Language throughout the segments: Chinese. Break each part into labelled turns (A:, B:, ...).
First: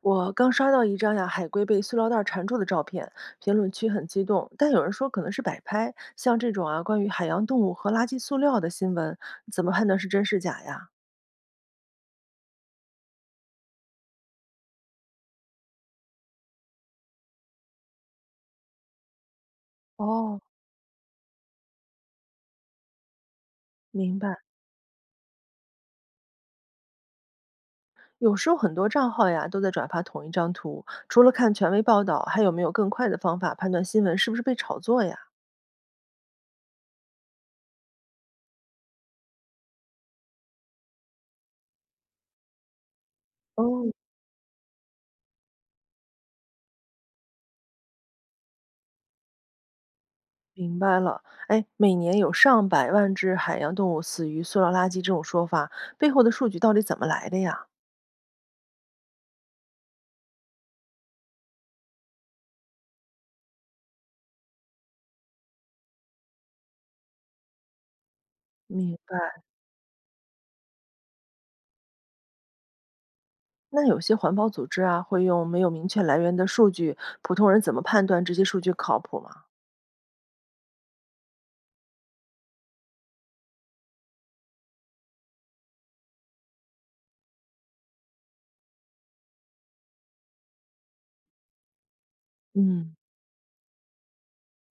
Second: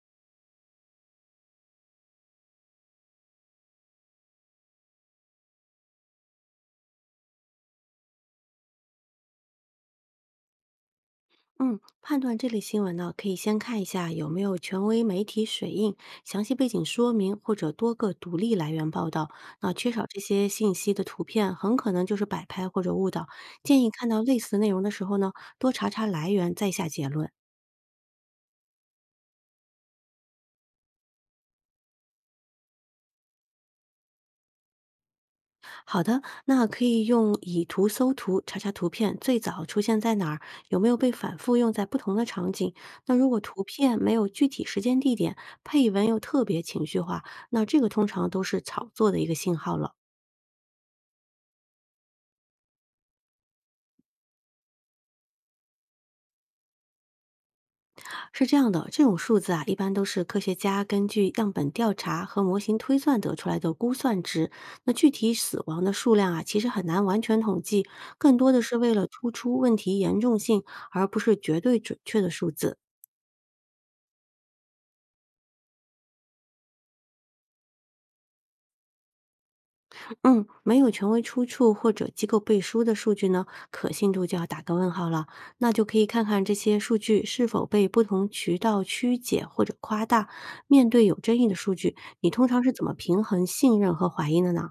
A: 我刚刷到一张呀海龟被塑料袋儿缠住的照片，评论区很激动，但有人说可能是摆拍。像这种啊关于海洋动物和垃圾塑料的新闻，怎么判断是真是假呀？
B: 嗯，判断这类新闻呢，可以先看一下有没有权威媒体水印、详细背景说明或者多个独立来源报道。那缺少这
A: 哦，
B: 些信息的图片，很可能就是摆拍或者误导。建议看
A: 明
B: 到
A: 白。
B: 类似内容的时候呢，多查查来源再下结论。
A: 有时候很多账号呀都在转发同一张图，除了看权威报道，还有没有更快的方法判断新闻是不是被炒作呀？
B: 好的，那可以用以图搜图，查查图片最早出现在哪儿，有没有被反复用在不同的场景。那如果图
A: 哦，
B: 片没有具体时间地点，配文又特别情绪化，那这个通常都是炒作的一个信号了。
A: 明白了，哎，每年有上百万只海洋动物死于塑料垃圾这种说法，背后的数据到底怎么来的呀？
B: 是这样的，这种数字啊，一般都是科学家根据样本调查和模型推算得出来的估算值。那具体死亡的数量啊，其实很难完全统计，更多的是为
A: 明
B: 了突
A: 白。
B: 出问题严重性，而不是绝对准确的数字。
A: 那有些环保组织啊，会用没有明确来源的数据，普通人怎么判断这些数据靠谱吗？
B: 嗯，没有权威出处或者机构背书的数据呢，可信度就要打个问号了。那就可以看看这些数据是否被不同渠道曲解或者夸大。面对有争议的数据，你通常是怎么
A: 嗯，
B: 平衡信任和怀疑的呢？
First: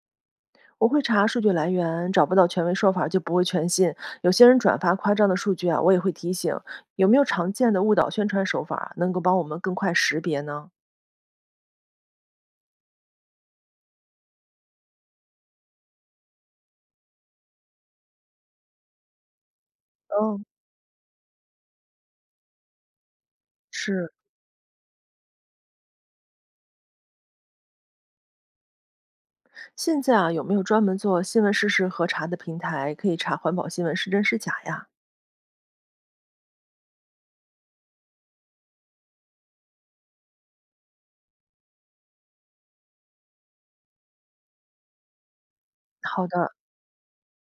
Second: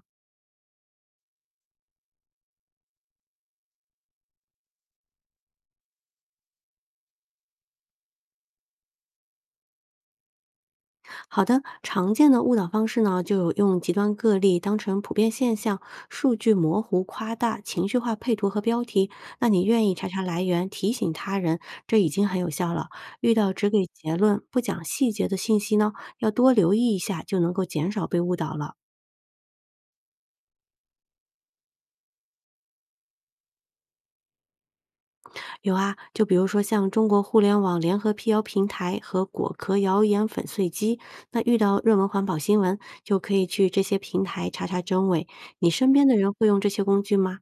A: 我会查数据来源，找不到权威说法就不会全信。有些人转发夸张的数据啊，我也会提醒。有没有常见的误导宣传手法，能够帮我们更快识别呢？
B: 好的，常见的误导方式呢，就有用极端个例当成普遍现象，数据模糊、夸大、情绪化配图和标题。那你愿意查查来
A: 嗯，
B: 源，提醒他人，这已经很有效了。遇到只给
A: 是，
B: 结论不讲细节的信息呢，要多留意一下，就能够减少被误导了。
A: 现在啊，有没有专门做新闻事实核查的平台，可以查环保新闻是真是假呀？
B: 有啊，就比如说像中国互联网联合辟谣平台和果壳谣言粉碎机，那遇到热门环保新闻，就可以去这些平台查查真伪。你身边的
A: 好
B: 人会
A: 的。
B: 用这些工具吗？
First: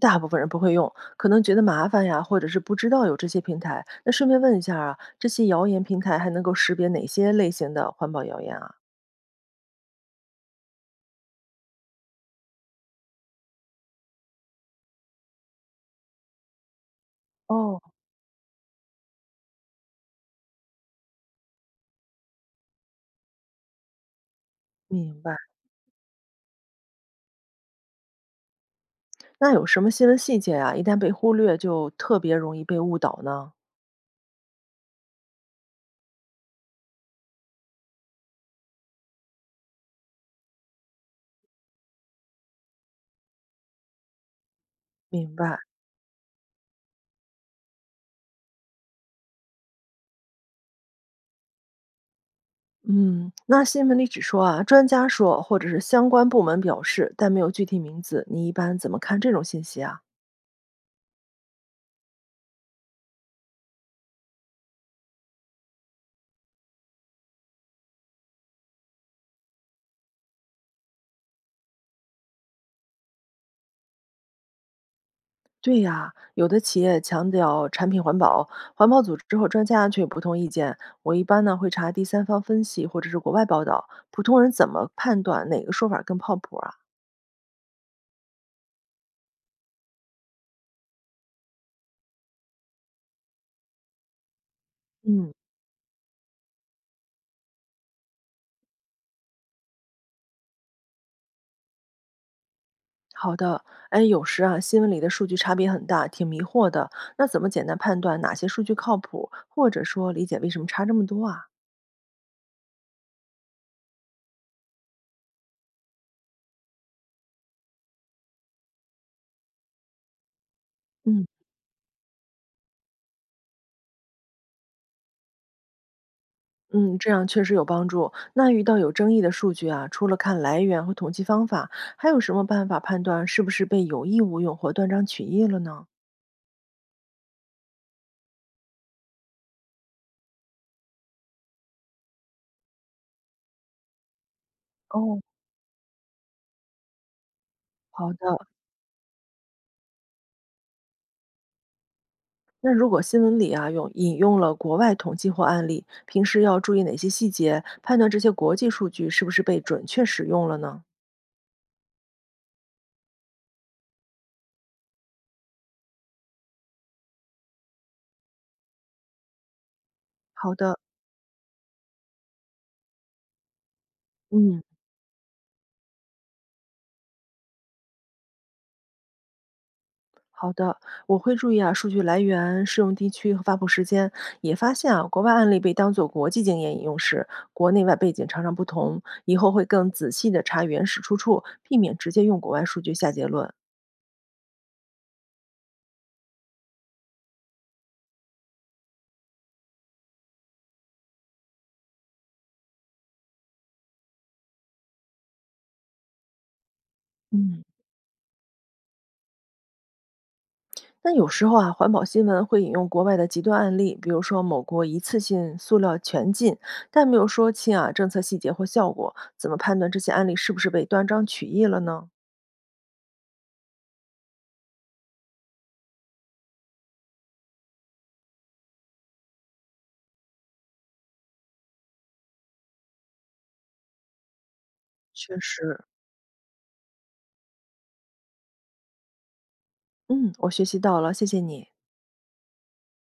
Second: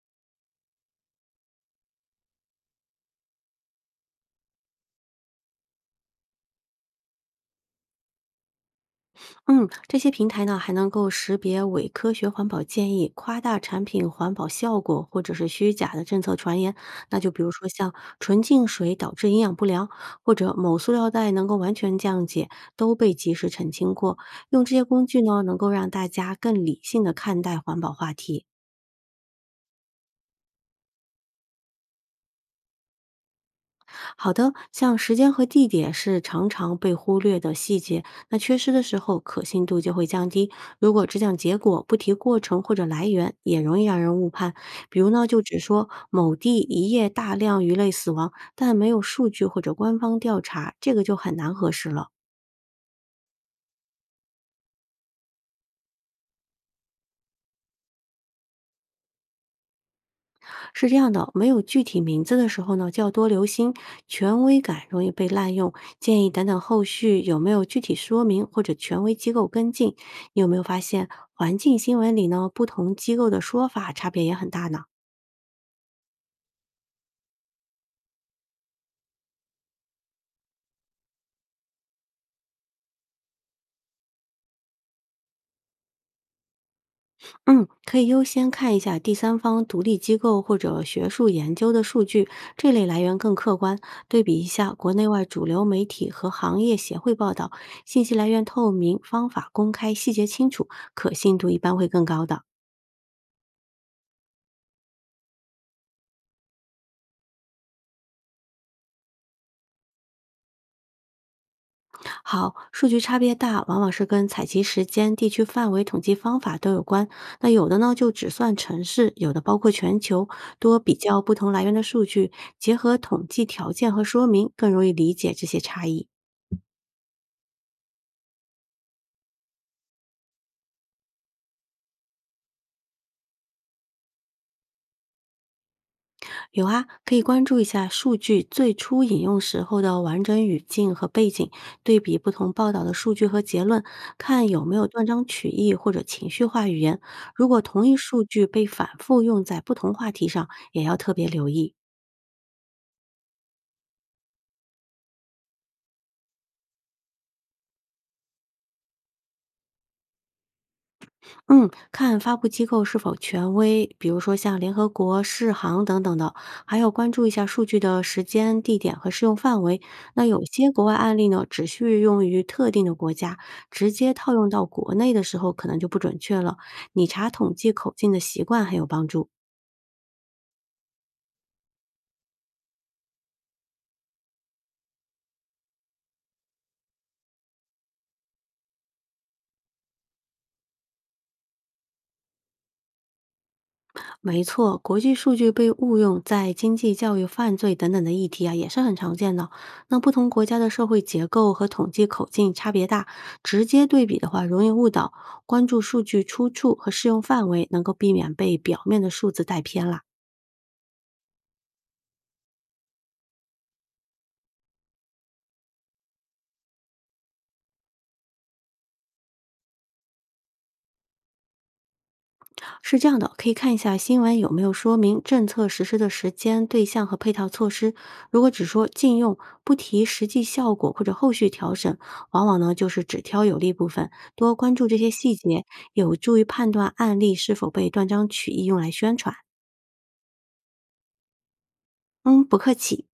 A: 大部分人不会用，可能觉得麻烦呀，或者是不知道有这些平台。那顺便问一下啊，这些谣言平台还能够识别哪些类型的环保谣言啊？
B: 嗯，这些平台呢还能够识别伪科学环保建议、夸大产品环保效果或者是虚假的政策传言。那就比如说
A: 哦，
B: 像纯净水导致营养不良，或者某塑料袋能够完全降解，都被及时澄清过。用这些工具
A: 明白。
B: 呢，能够让大家更理性的看待环保话题。
A: 那有什么新闻细节啊？一旦被忽略，就特别容易被误导呢？
B: 好的，像时间和地点是常常被忽略的细节，那缺失的时候可信度就会降低。如果只讲结果，不提过程或者来源，也容易让人误判。比如呢，
A: 明
B: 就只
A: 白。
B: 说某地一夜大量鱼类死亡，但没有数据或者官方调查，这个就很难核实了。
A: 嗯，那新闻里只说啊，专家说，或者是相关部门表示，但没有具体名字。你一般怎么看这种信息啊？
B: 是这样的，没有具体名字的时候呢，就要多留心，权威感容易被滥用。建议等等后续有没有具体说明或者权威机构跟进。你有没有发现环境新闻里呢，不同机构的说法差别也很大呢？
A: 对呀，有的企业强调产品环保，环保组织和专家却有不同意见。我一般呢会查第三方分析或者是国外报道，普通人怎么判断哪个说法更靠谱啊？
B: 嗯，可以优先看一下第三方独立机构或者学术研究的数据，这类来源更客观。对比一下国内外
A: 嗯，
B: 主流媒体和行业协会报道，信息来源透明，方法公开，细节清楚，可信度一般会更高的。
A: 好的，哎，有时啊新闻里的数据差别很大，挺迷惑的。那怎么简单判断哪些数据靠谱，或者说理解为什么差这么多啊？
B: 好，数据差别大，往往是跟采集时间、地区范围、统计方法都有关。那有的呢，就只算城市；有的包括全球。多比较
A: 嗯。
B: 不同来源的数据，结合统计条件和说明，更容易理解这些差异。
A: 嗯，这样确实有帮助。那遇到有争议的数据啊，除了看来源和统计方法，还有什么办法判断是不是被有意误用或断章取义了呢？
B: 有啊，可以关注一下数据最初引用时候的完整语境和背景，对比不同报道的数据和结论，看有没有断
A: 哦，
B: 章取义或者情绪化语言。如果同一
A: 好
B: 数据
A: 的，
B: 被反复用在不同话题上，也要特别留意。
A: 那如果新闻里啊用引用了国外统计或案例，平时要注意哪些细节，判断这些国际数据是不是被准确使用了呢？
B: 嗯，看发布机构是否权威，比如说像联合国、世行等等的，还要关注一下数据的时间、地点和适用范围。那有
A: 好
B: 些
A: 的，
B: 国外案例呢，只适用于特定的国家，直接套用
A: 嗯。
B: 到国内的时候，可能就不准确了。你查统计口径的习惯很有帮助。
A: 好的，我会注意啊，数据来源、适用地区和发布时间。也发现啊，国外案例被当作国际经验引用时，国内外背景常常不同。以后会更仔细的查原始出处，避免直接用国外数据下结论。
B: 没错，国际数据被误用在经济、教育、犯罪等等的议题啊，也是很常见的。那不同国家的社会结构和统计口径差别大，直接对比的话容易误导。关注数据出处和适用范
A: 嗯，
B: 围，能够避免被表面的数字带偏了。
A: 那有时候啊，环保新闻会引用国外的极端案例，比如说某国一次性塑料全禁，但没有说清啊政策细节或效果。怎么判断这些案例是不是被断章取义了呢？
B: 是这样的，可以看一下新闻有没有说明政策实施的时间、对象和配套措施。如果只说禁用，不提实际效果或者后续调整，往往呢就是只挑有利部分。多关注这些细
A: 确
B: 节，
A: 实。
B: 有助于判断案例是否被断章取义用来宣传。
A: 嗯，我学习到了，谢谢你。
B: 嗯，不客气。